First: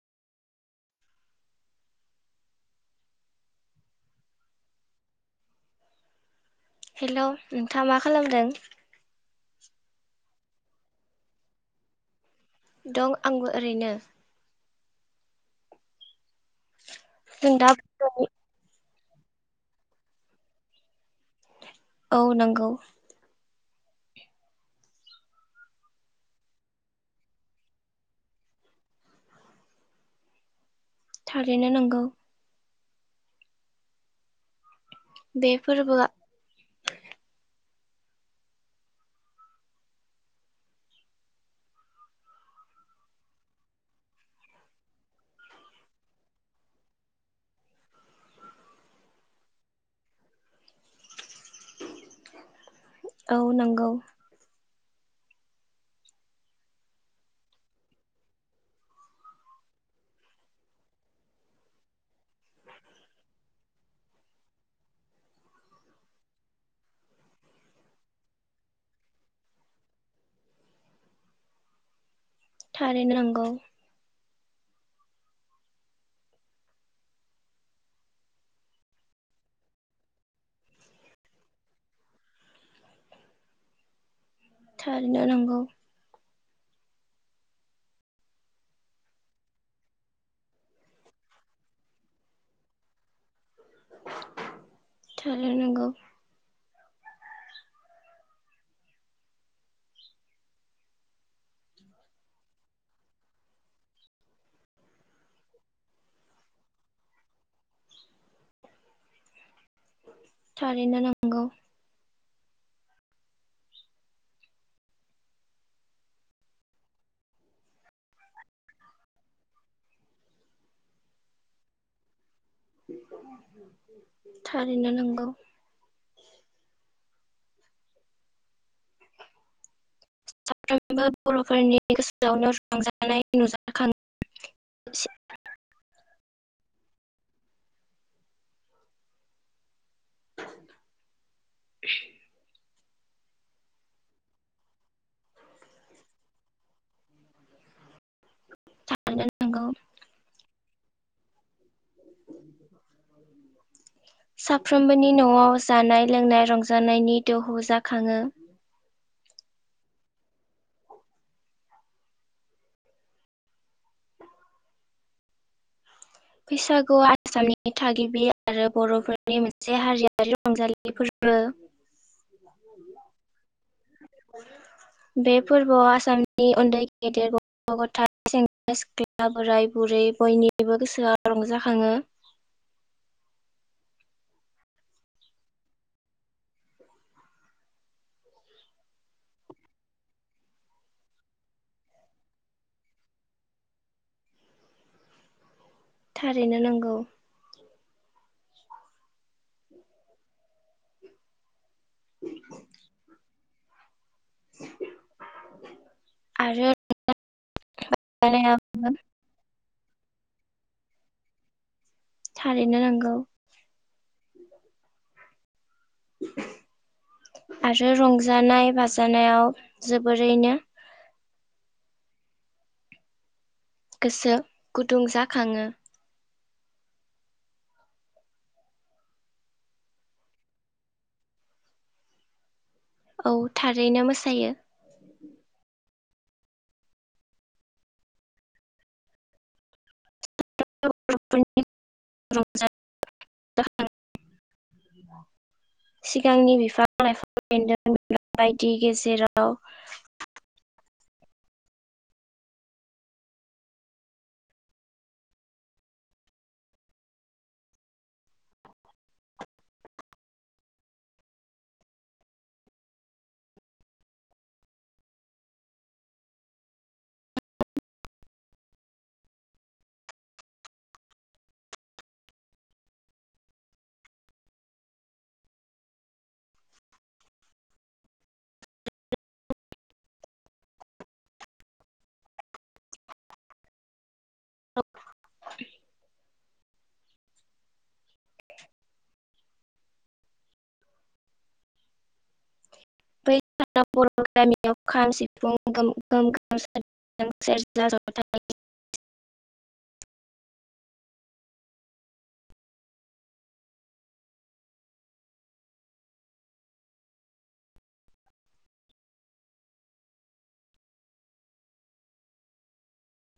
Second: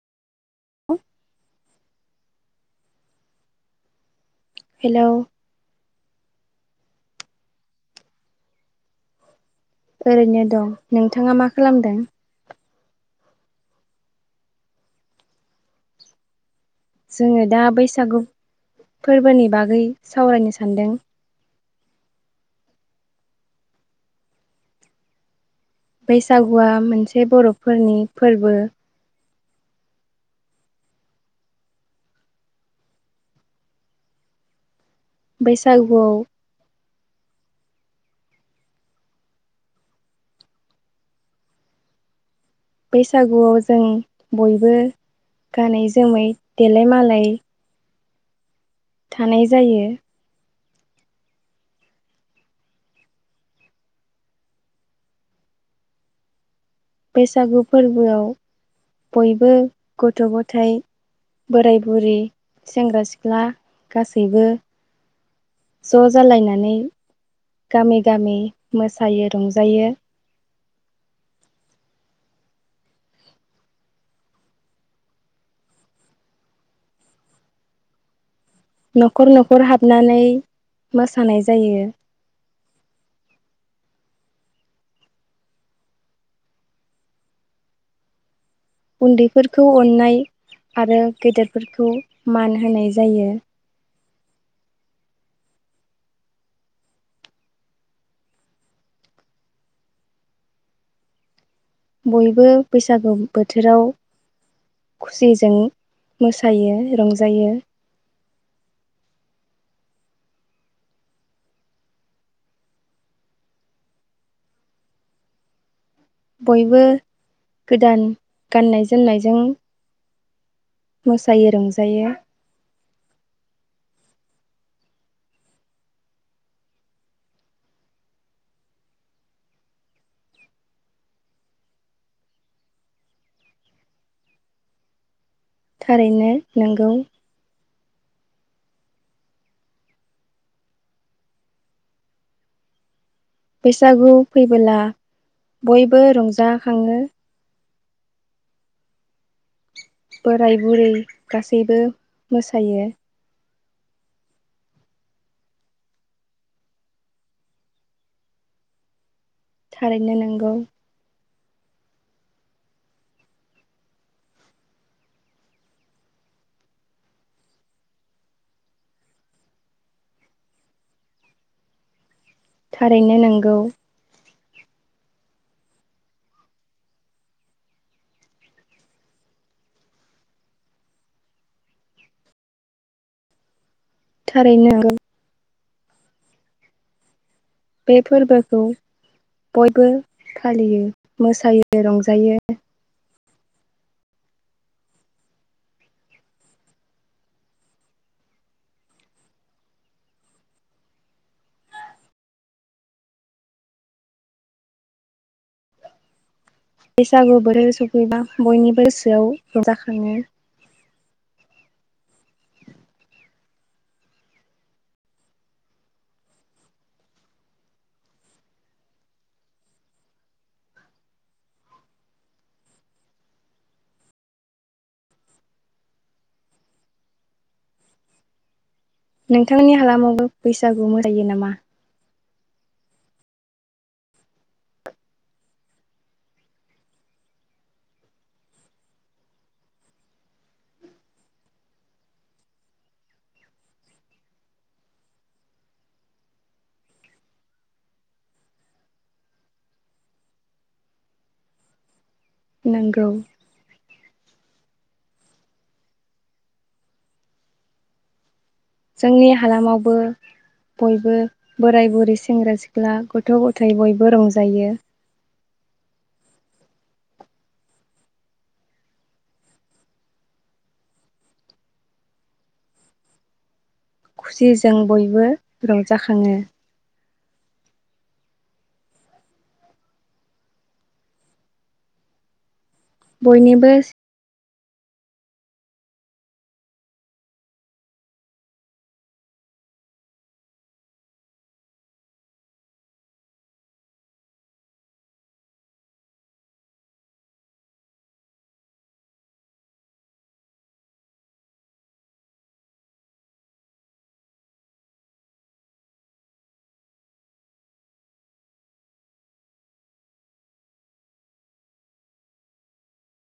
[unintelligible] Hello hello नोंथाङा मा खालामदों? ओरैनो दं नोंथाङा मा खालामदों? दं आंबो ओरैनो। जोङो दा बैसागु फोरबोनि बागै सावरायनो सानदों। औ नंगौ। बैसागुआ मोनसे बर'फोरनि फोरबो। थारैनो नंगौ। बे फोरबोआ बैसागुआव बैसागुआव जों बयबो गानै जोमै देलाय मालाय थानाय जायो औ नंगौ बैसागु फोरबोआव बयबो गथ' गथाय बोराय बुरै सेंग्रा सिख्ला गासैबो ज' जालायनानै गामि गामि मोसायो रंजायो थारैनो नांगौ न'खर न'खर हाबनानै मोसानाय जायो थारैनो नांगौ उन्दैफोरखौ अननाय आरो गेदेरफोरखौ मान होनाय जायो उ उ उ नांगौ बयबो बैसागु बोथोराव खुसिजों मोसायो रंजायो थारैनो नंगौ बयबो गोदान गाननाय जोमनायजों मोसायो रंजायो थारैनो नंगौ साफ्रोमबो बर'फोरनि गोसोआवनो रंजानाय नुजाखांओ थारैनो नोंगौ [unintelligible] बैसागु फोरबोआ बयबो रंजाखाङो औ नांगौ बोराय बुरै गासैबो मोसायो साफ्रोमबोनि न'आव जानाय लोंनाय रंजानायनि दोहौ जाखाङो थारैनो नंगौ बैसागुआ आसामनि थागिबि थारैनो नंगौ बे फोरबोआव आसामनि उन्दै गेदेर गथ' गथाय सेंग्रा सिख्ला बोराय बुरै बयनिबो गोसोआ रंजाखाङो थारैनो नंगौ बे फोरबोखौ बयबो फालियो मोसायो रंजायो थारैनो नंगौ [inaudible] बैसागु बोथोर सफैबा बयनिबो रंजानायाबो गोसोआव जाखाङो थारैनो नोंगौ आरो रंजानाय बाजानायाव जोबोरैनो गोसो गुदुं जाखङो नोंथांनि हालामावबो बैसागु मोसायो नामा औ थारैनो मोसायो सिगांनि बिफां लाइफां बेन्दों बायदि गेजेराव नोंगौ जोंनि हालामावबो बयबो बोराय बुरै सेंग्रा सिख्ला गथ' गथाय बयबो रंजायो खुसिजों बयबो रंजाखाङो बयनिबो [inaudible] बैनाव बर' गामियाव खाम सिफुं गोम गोमखाङो सेरजा जथा